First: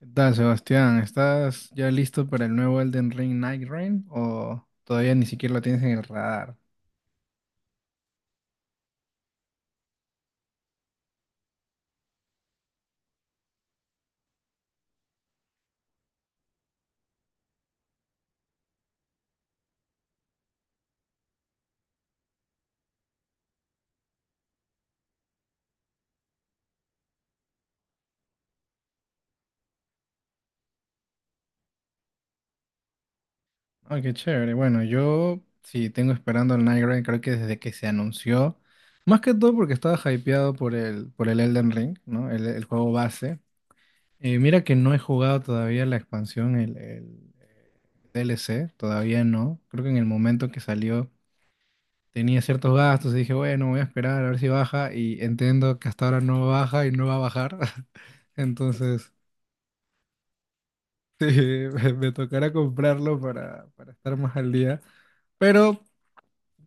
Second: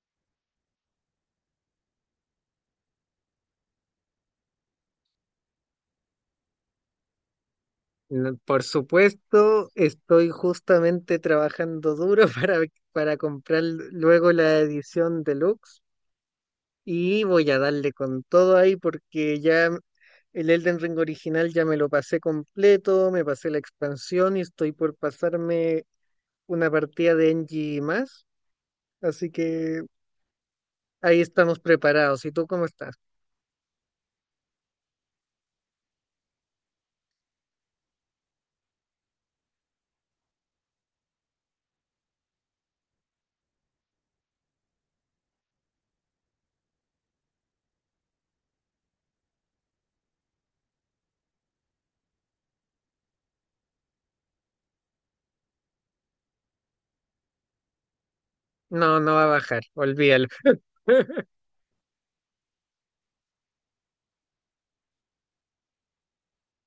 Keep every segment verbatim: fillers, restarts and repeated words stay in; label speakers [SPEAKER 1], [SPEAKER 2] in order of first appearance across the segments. [SPEAKER 1] ¿Qué tal, Sebastián? ¿Estás ya listo para el nuevo Elden Ring Night Rain o todavía ni siquiera lo tienes en el radar?
[SPEAKER 2] No, por supuesto, estoy justamente trabajando duro para, para comprar luego la edición deluxe y voy a darle con todo ahí porque ya el Elden Ring original ya me lo pasé completo, me pasé la expansión y estoy por pasarme una partida de N G más, así que ahí estamos preparados. ¿Y tú cómo estás?
[SPEAKER 1] Ay, qué chévere. Bueno, yo sí tengo esperando el Night Rain, creo que desde que se anunció, más que todo porque estaba hypeado por el, por el Elden Ring, ¿no? El, el juego base. Eh, mira que no he jugado todavía la expansión, el, el, eh, D L C, todavía no. Creo que en el momento que salió tenía ciertos gastos y dije, bueno, voy a esperar a ver si baja, y entiendo que hasta ahora no baja y no va a bajar.
[SPEAKER 2] No,
[SPEAKER 1] Entonces,
[SPEAKER 2] no va a bajar, olvídalo.
[SPEAKER 1] sí, me, me tocará comprarlo para, para estar más al día. Pero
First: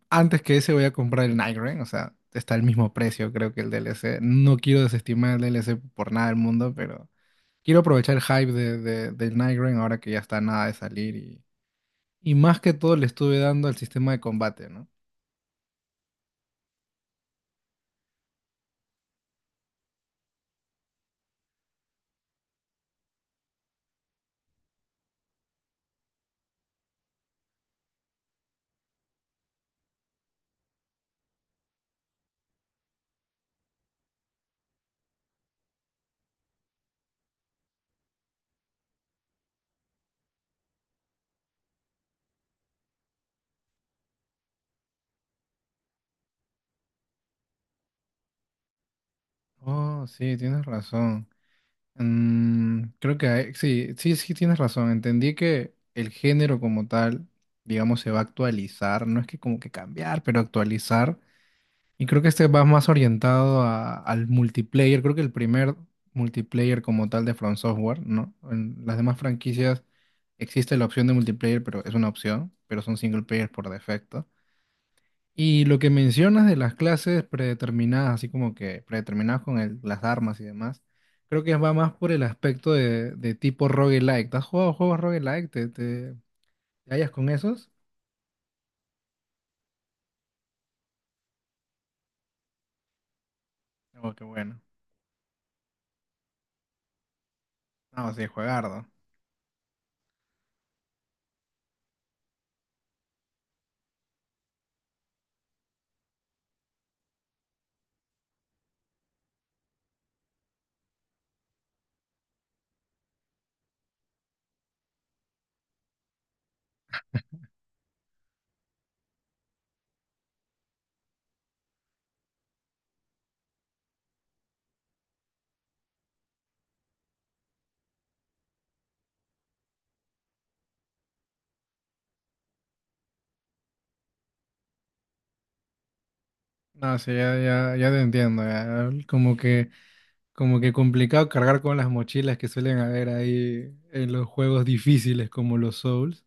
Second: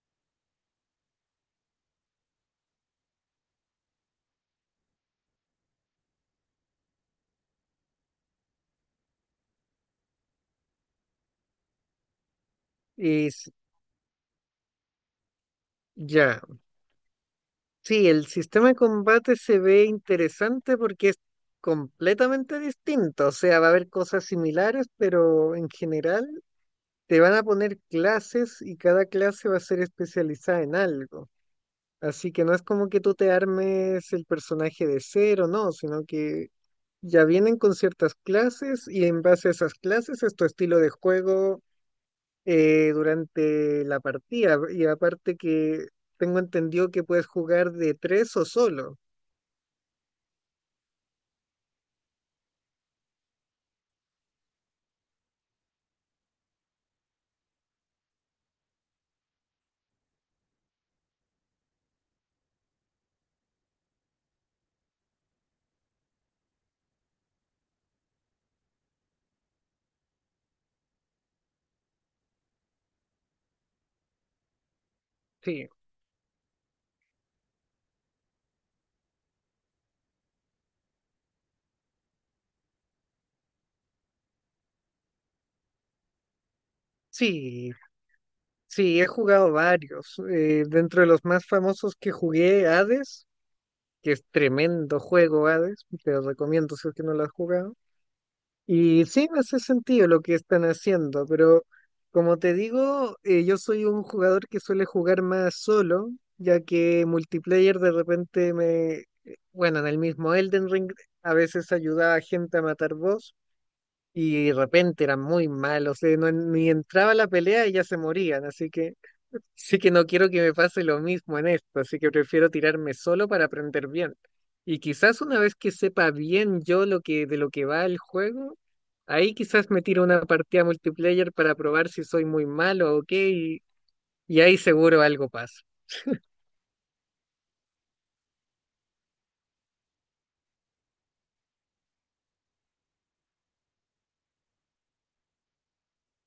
[SPEAKER 1] antes que ese voy a comprar el Nightreign, o sea, está al mismo precio creo que el D L C. No quiero desestimar el D L C por nada del mundo, pero quiero aprovechar el hype de, de, del Nightreign ahora que ya está nada de salir, y, y más que todo le
[SPEAKER 2] Y
[SPEAKER 1] estuve
[SPEAKER 2] s-
[SPEAKER 1] dando al sistema de combate, ¿no?
[SPEAKER 2] ya. Sí, el sistema de combate se ve interesante porque es completamente distinto. O sea, va a haber cosas similares, pero en general te van a poner clases y cada clase va a ser especializada en algo. Así que no es como que tú te armes el personaje de cero, no, sino que ya vienen con ciertas clases y en base a esas clases es tu estilo de juego eh, durante la partida. Y aparte que tengo entendido que puedes jugar de tres o solo.
[SPEAKER 1] Oh, sí, tienes razón. Mm, creo que hay- sí, sí, sí, tienes razón. Entendí que el género como tal, digamos, se va a actualizar. No es que como que cambiar, pero actualizar. Y creo que este va más orientado a- al multiplayer. Creo que el primer multiplayer como tal de From Software, ¿no? En las demás franquicias existe la opción de multiplayer, pero es una opción, pero son single player por defecto. Y
[SPEAKER 2] Sí,
[SPEAKER 1] lo que mencionas de las clases predeterminadas, así como que predeterminadas con el- las armas y demás, creo que va más por el aspecto de, de tipo roguelike. ¿Te has jugado juegos roguelike? ¿Te, te, te hallas con esos?
[SPEAKER 2] sí, sí, he jugado varios. Eh, dentro de los más famosos que jugué, Hades,
[SPEAKER 1] Oh,
[SPEAKER 2] que
[SPEAKER 1] qué
[SPEAKER 2] es
[SPEAKER 1] bueno.
[SPEAKER 2] tremendo juego Hades, te lo recomiendo si es que no lo has jugado.
[SPEAKER 1] No, sí, juegardo.
[SPEAKER 2] Y sí, me hace sentido lo que están haciendo, pero como te digo, eh, yo soy un jugador que suele jugar más solo, ya que multiplayer de repente me... Bueno, en el mismo Elden Ring a veces ayudaba a gente a matar boss y de repente eran muy malos, eh, no- ni entraba a la pelea y ya se morían, así que... Sí que no quiero que me pase lo mismo en esto, así que prefiero tirarme solo para aprender bien. Y quizás una vez que sepa bien yo lo que de lo que va el juego, ahí quizás me tiro una partida multiplayer para probar si soy muy malo o qué, y, y ahí seguro algo pasa.
[SPEAKER 1] No, sí, ya, ya, ya te entiendo. Ya. Como que, como que complicado cargar con las mochilas que suelen haber ahí en los juegos difíciles como los Souls.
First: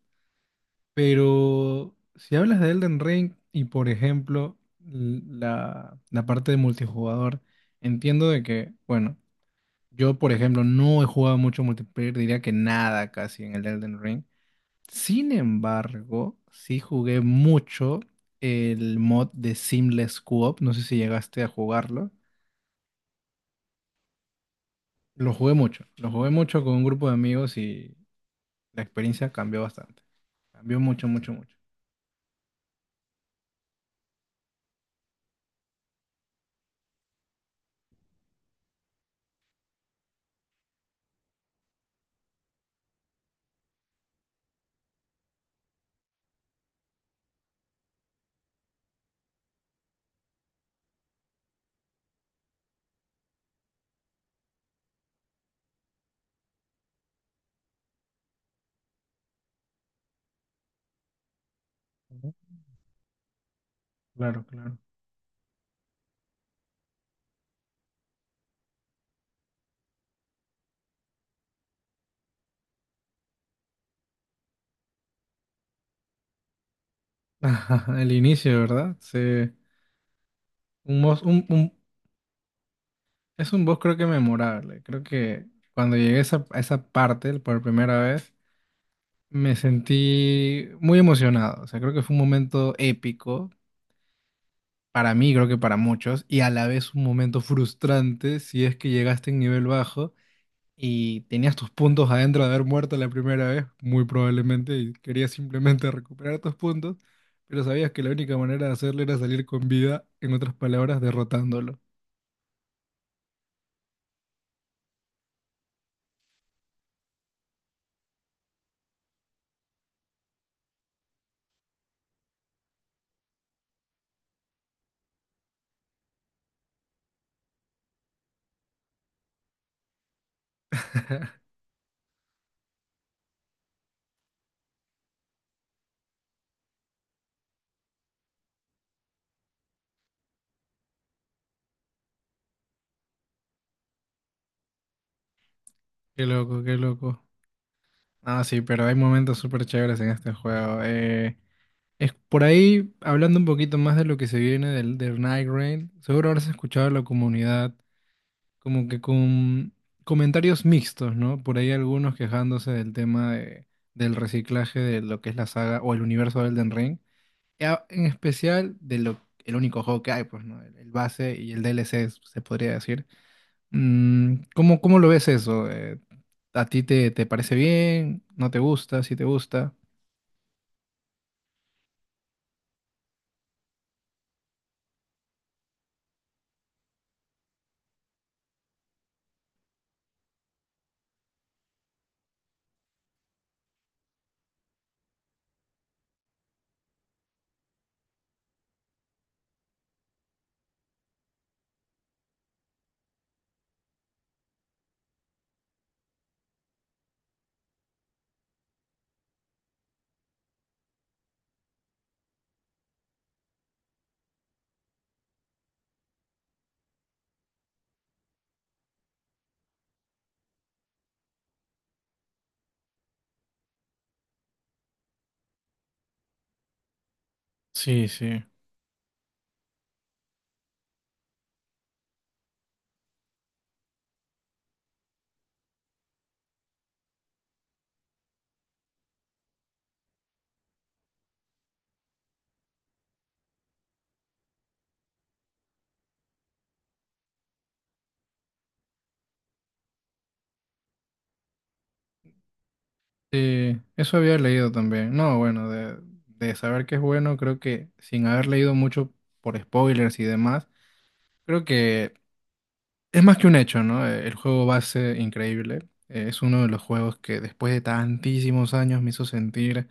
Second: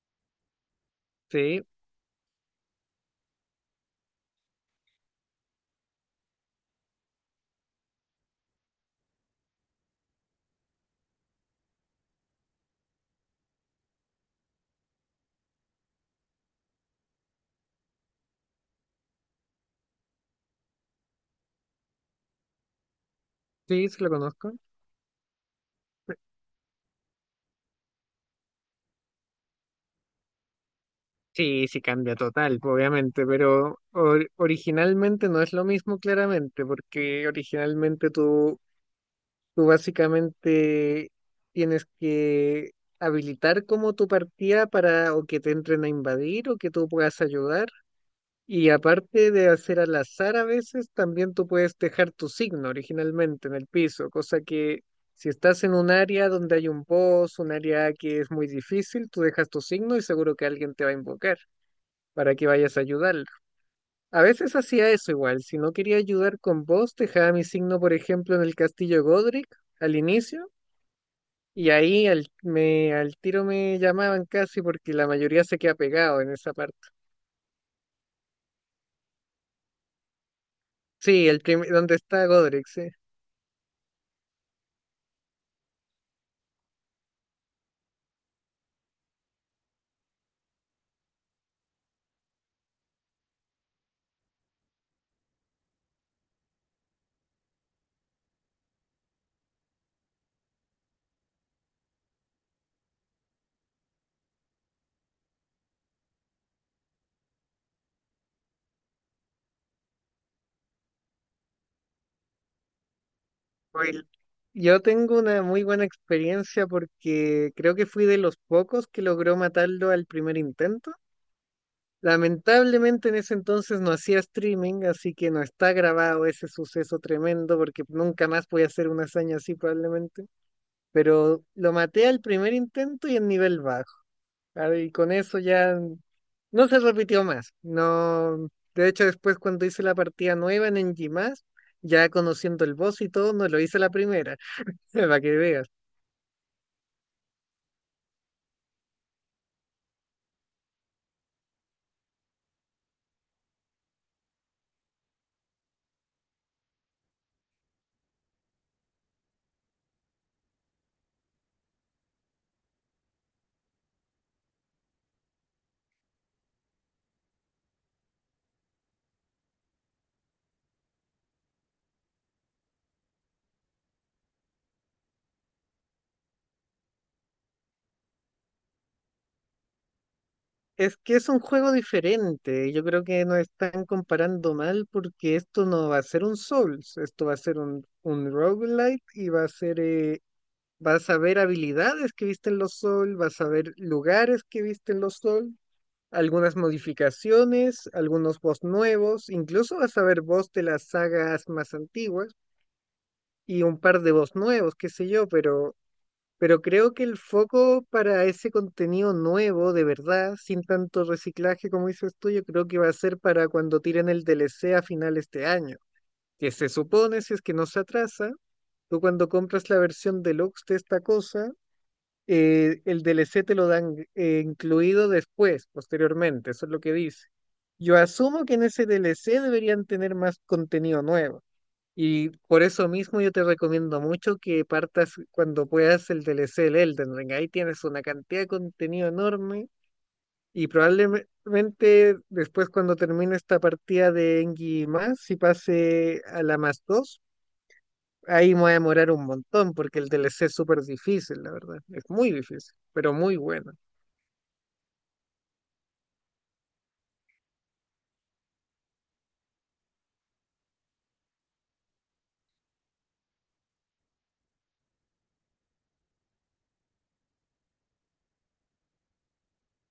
[SPEAKER 2] Sí,
[SPEAKER 1] Pero si hablas de Elden Ring y por ejemplo l- la, la parte de multijugador, entiendo de que, bueno, yo por ejemplo no he jugado mucho multiplayer, diría que nada casi en el Elden Ring. Sin embargo, sí jugué mucho el mod de Seamless Co-op, no sé si llegaste a jugarlo.
[SPEAKER 2] sí, sí lo conozco.
[SPEAKER 1] Lo jugué mucho, lo jugué mucho con un grupo de amigos, y la experiencia cambió bastante. Cambió mucho, mucho, mucho.
[SPEAKER 2] Sí, sí cambia total, obviamente, pero or- originalmente no es lo mismo claramente, porque originalmente tú Tú básicamente tienes que habilitar como tu partida para o que te entren a invadir o que tú puedas ayudar. Y aparte de hacer al azar a veces, también tú puedes dejar tu signo originalmente en el piso, cosa que si estás en un área donde hay un boss, un área que es muy difícil, tú dejas tu signo y seguro que alguien te va a invocar
[SPEAKER 1] Ujú.
[SPEAKER 2] para que vayas a ayudarlo. A
[SPEAKER 1] Claro,
[SPEAKER 2] veces
[SPEAKER 1] claro.
[SPEAKER 2] hacía eso igual, si no quería ayudar con boss, dejaba mi signo, por ejemplo, en el castillo Godric al inicio y ahí al, me, al tiro me llamaban casi porque la mayoría se queda pegado en esa parte.
[SPEAKER 1] Ajá, el inicio, ¿verdad? Sí. Un boss,
[SPEAKER 2] Sí, el
[SPEAKER 1] un,
[SPEAKER 2] prim-
[SPEAKER 1] un-
[SPEAKER 2] donde está Godric, sí.
[SPEAKER 1] es un boss creo que memorable. Creo que cuando llegué a esa, a esa parte por primera vez, me sentí muy emocionado. O sea, creo que fue un momento épico para mí, creo que para muchos, y a la vez un momento frustrante si es que llegaste en nivel bajo y tenías tus puntos adentro de haber muerto la primera vez, muy probablemente, y querías simplemente recuperar tus puntos, pero sabías que la única manera de hacerlo era salir con vida, en otras palabras, derrotándolo.
[SPEAKER 2] Oye, yo tengo una muy buena experiencia porque creo que fui de los pocos que logró matarlo al primer intento. Lamentablemente en ese entonces no hacía streaming, así que no está grabado ese suceso tremendo porque nunca más voy a hacer una hazaña así probablemente. Pero lo maté al primer intento y en nivel bajo. Claro, y con eso ya no se repitió más. No, de hecho, después cuando hice la partida nueva en N G más, ya conociendo el boss y todo, no lo hice la primera, para que veas.
[SPEAKER 1] Qué loco, qué loco. Ah, sí, pero hay momentos súper chéveres en este juego. Eh, es por ahí, hablando un poquito más de lo que se viene del, del Night Rain, seguro habrás escuchado a la comunidad como que con comentarios mixtos, ¿no? Por ahí algunos quejándose del tema de- del reciclaje de lo que es la saga o el universo de Elden Ring, y a- en especial de lo, el único juego que hay, pues, ¿no? El, el base y el D L C, se podría decir. Mm, ¿cómo, cómo lo ves eso? Eh, ¿a ti te, te parece bien? ¿No te gusta? ¿Si te gusta?
[SPEAKER 2] Es que es un juego diferente. Yo creo que nos están comparando mal porque esto no va a ser un Souls, esto va a ser un, un roguelite y va a ser, eh, vas a ver habilidades que viste en los Souls, vas a ver lugares que viste en los Souls, algunas modificaciones, algunos boss nuevos, incluso vas a ver boss de las sagas más antiguas y un par de boss nuevos, qué sé yo, pero, pero creo que el foco para ese contenido nuevo, de verdad, sin tanto reciclaje como dices tú, yo creo que va a ser para cuando tiren el D L C a final de este año, que se supone, si es que no se atrasa, tú cuando compras la versión deluxe de esta cosa, eh, el D L C te lo dan eh, incluido después, posteriormente, eso es lo que dice. Yo
[SPEAKER 1] Sí, sí.
[SPEAKER 2] asumo que en ese D L C deberían tener más contenido nuevo. Y por eso mismo yo te recomiendo mucho que partas cuando puedas el D L C del Elden Ring. Ahí tienes una cantidad de contenido enorme y probablemente después cuando termine esta partida de Engi más y pase a la más dos, ahí me voy a demorar un montón porque el D L C es súper difícil, la verdad. Es muy difícil, pero muy bueno.
[SPEAKER 1] Sí, eso había leído también. No, bueno, de, de saber que es bueno, creo que sin haber leído mucho por spoilers y demás, creo que es más que un hecho, ¿no? Eh, El juego va a ser increíble. Eh, Es uno de los juegos que después de tantísimos años me hizo sentir.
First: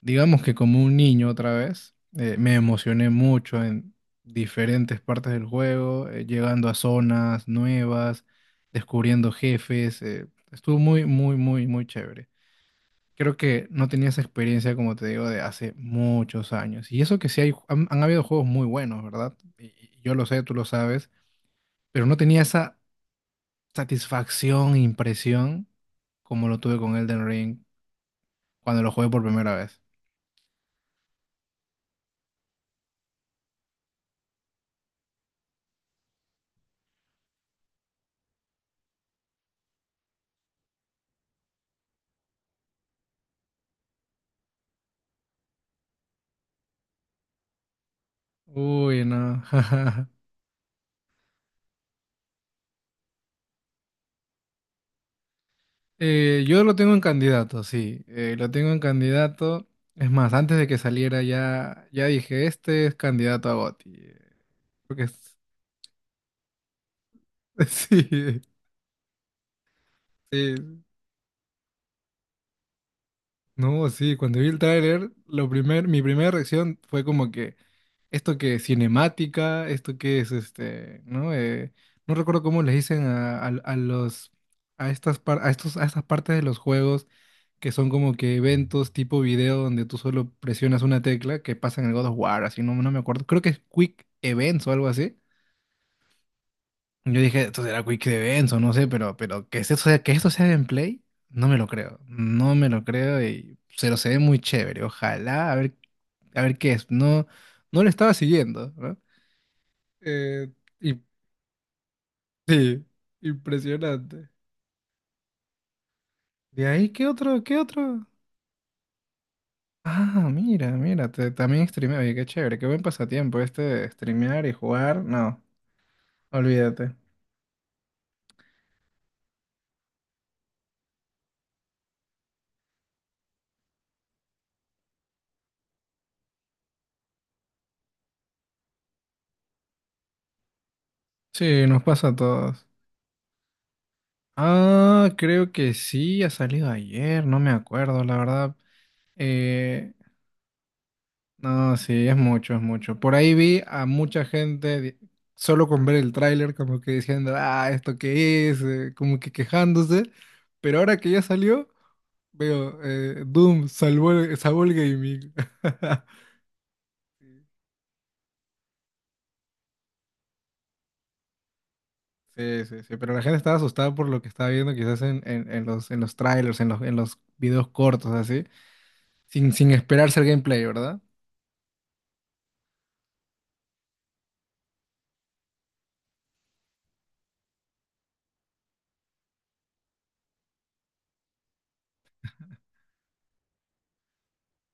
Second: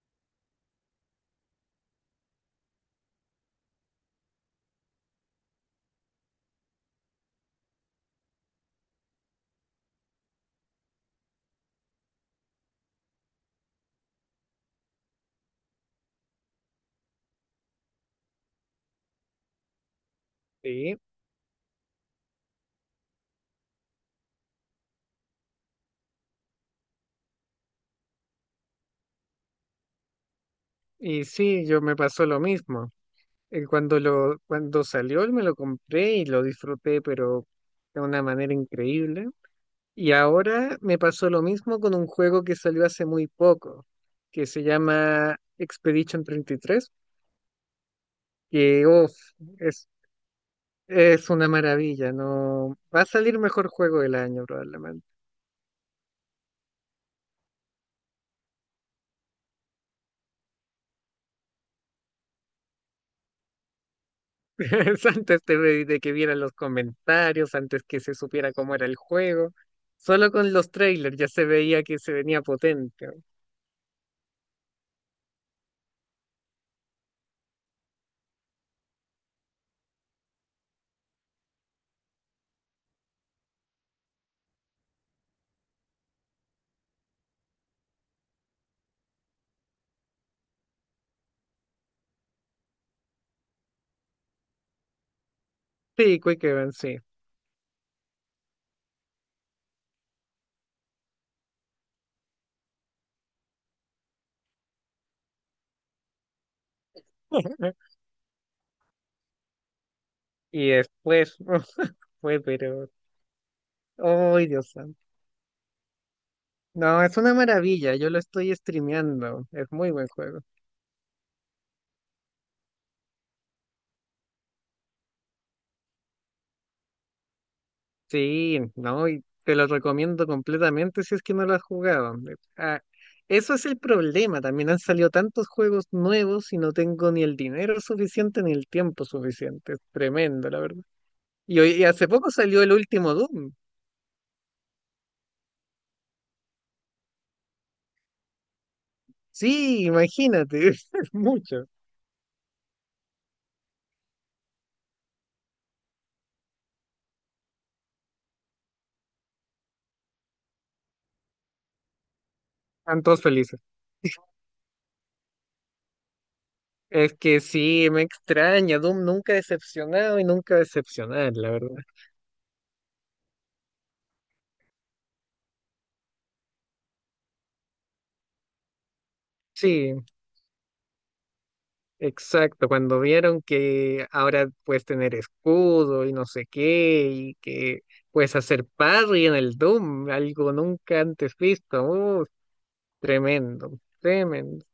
[SPEAKER 1] Digamos que como un niño otra vez, eh, me emocioné mucho en diferentes partes del juego, eh, llegando a zonas nuevas, descubriendo jefes. Eh, estuvo muy, muy, muy, muy chévere. Creo que no tenía esa experiencia, como te digo, de hace muchos años. Y eso que sí hay, han, han habido juegos muy buenos, ¿verdad? Y- y yo lo sé, tú lo
[SPEAKER 2] Sí,
[SPEAKER 1] sabes, pero no tenía esa satisfacción, impresión, como lo tuve con Elden Ring cuando lo jugué por primera vez.
[SPEAKER 2] y sí, yo me pasó lo mismo. Eh, Cuando lo, cuando salió, me lo compré y lo disfruté, pero de una manera increíble. Y ahora me pasó lo mismo con un juego que salió hace muy poco, que se llama Expedition treinta y tres. que
[SPEAKER 1] Uy,
[SPEAKER 2] uf,
[SPEAKER 1] no.
[SPEAKER 2] es, es una maravilla, no va a salir mejor juego del año.
[SPEAKER 1] Eh, yo lo tengo en candidato, sí, eh, lo tengo en candidato. Es más, antes de que saliera ya, ya dije, este es candidato a GOTY. eh, Porque es-
[SPEAKER 2] Antes de, de que vieran los comentarios, antes que
[SPEAKER 1] sí,
[SPEAKER 2] se
[SPEAKER 1] eh,
[SPEAKER 2] supiera cómo era el juego. Solo con
[SPEAKER 1] sí,
[SPEAKER 2] los trailers ya se veía que se venía potente.
[SPEAKER 1] no, sí, cuando vi el tráiler, lo primer, mi primera reacción fue como que, esto que es cinemática, esto que es este, ¿no? Eh, no recuerdo cómo les dicen a, a- a los a estas par- a estos a estas partes de los juegos, que son como que eventos tipo video donde tú solo presionas una tecla, que pasa en el God of War, así, no, no me acuerdo. Creo que es Quick Events o algo así.
[SPEAKER 2] Sí, Quick Event, sí.
[SPEAKER 1] Yo dije, esto será Quick Events o no sé, pero pero que esto sea que esto sea gameplay, no me lo creo. No me lo creo y se lo se ve muy chévere. Ojalá a ver a ver qué es. No, no lo estaba siguiendo, ¿no? Eh,
[SPEAKER 2] Y
[SPEAKER 1] y,
[SPEAKER 2] después fue,
[SPEAKER 1] sí,
[SPEAKER 2] pero.
[SPEAKER 1] impresionante.
[SPEAKER 2] ¡Ay, Dios santo!
[SPEAKER 1] De ahí,
[SPEAKER 2] No,
[SPEAKER 1] ¿qué
[SPEAKER 2] es una
[SPEAKER 1] otro? ¿Qué
[SPEAKER 2] maravilla.
[SPEAKER 1] otro?
[SPEAKER 2] Yo lo estoy streameando. Es muy buen
[SPEAKER 1] Ah,
[SPEAKER 2] juego.
[SPEAKER 1] mira, mira, te- también streameo. Oye, qué chévere, qué buen pasatiempo este de streamear y jugar. No, olvídate.
[SPEAKER 2] Sí, no, y te lo recomiendo completamente si es que no lo has jugado. Eh, ah, eso es el problema, también han salido tantos juegos nuevos y no tengo ni el dinero suficiente ni el tiempo suficiente. Es tremendo, la verdad. Y,
[SPEAKER 1] Sí,
[SPEAKER 2] hoy-
[SPEAKER 1] nos
[SPEAKER 2] y
[SPEAKER 1] pasa
[SPEAKER 2] hace
[SPEAKER 1] a
[SPEAKER 2] poco salió
[SPEAKER 1] todos.
[SPEAKER 2] el último Doom.
[SPEAKER 1] Ah, creo que sí, ha salido ayer, no me acuerdo, la verdad.
[SPEAKER 2] Sí,
[SPEAKER 1] Eh,
[SPEAKER 2] imagínate, es mucho.
[SPEAKER 1] No, sí, es mucho, es mucho. Por ahí vi a mucha gente di- solo con ver el tráiler como que diciendo, ah, ¿esto qué es? Eh, como que quejándose. Pero ahora que ya salió, veo,
[SPEAKER 2] Están todos
[SPEAKER 1] eh,
[SPEAKER 2] felices.
[SPEAKER 1] Doom salvó, el- salvó el gaming.
[SPEAKER 2] Es que sí, me extraña, Doom nunca decepcionado y nunca decepcionar, la verdad.
[SPEAKER 1] Sí, sí, sí, pero la gente estaba asustada por lo que estaba viendo quizás en, en- en los, en los trailers, en los, en los videos cortos, así, sin, sin
[SPEAKER 2] Sí.
[SPEAKER 1] esperarse el gameplay, ¿verdad?
[SPEAKER 2] Exacto, cuando vieron que ahora puedes tener escudo y no sé qué, y que puedes hacer parry en el Doom, algo nunca antes visto. Uh, tremendo, tremendo.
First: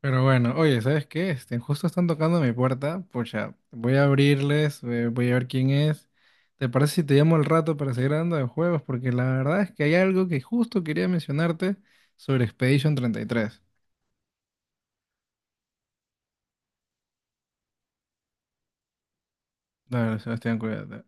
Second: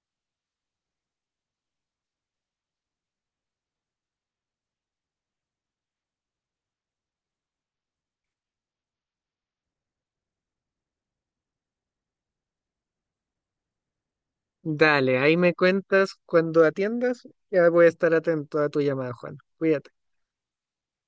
[SPEAKER 1] Pero bueno, oye, ¿sabes qué? Este, justo están tocando mi puerta. Pucha, voy a abrirles, eh, voy a ver quién es. ¿Te parece si te llamo al rato para seguir hablando de juegos? Porque la verdad es que hay algo que justo quería mencionarte sobre Expedition treinta y tres.
[SPEAKER 2] Dale, ahí me cuentas cuando atiendas, ya voy a estar atento a tu llamada, Juan. Cuídate.
[SPEAKER 1] Dale, Sebastián, cuídate.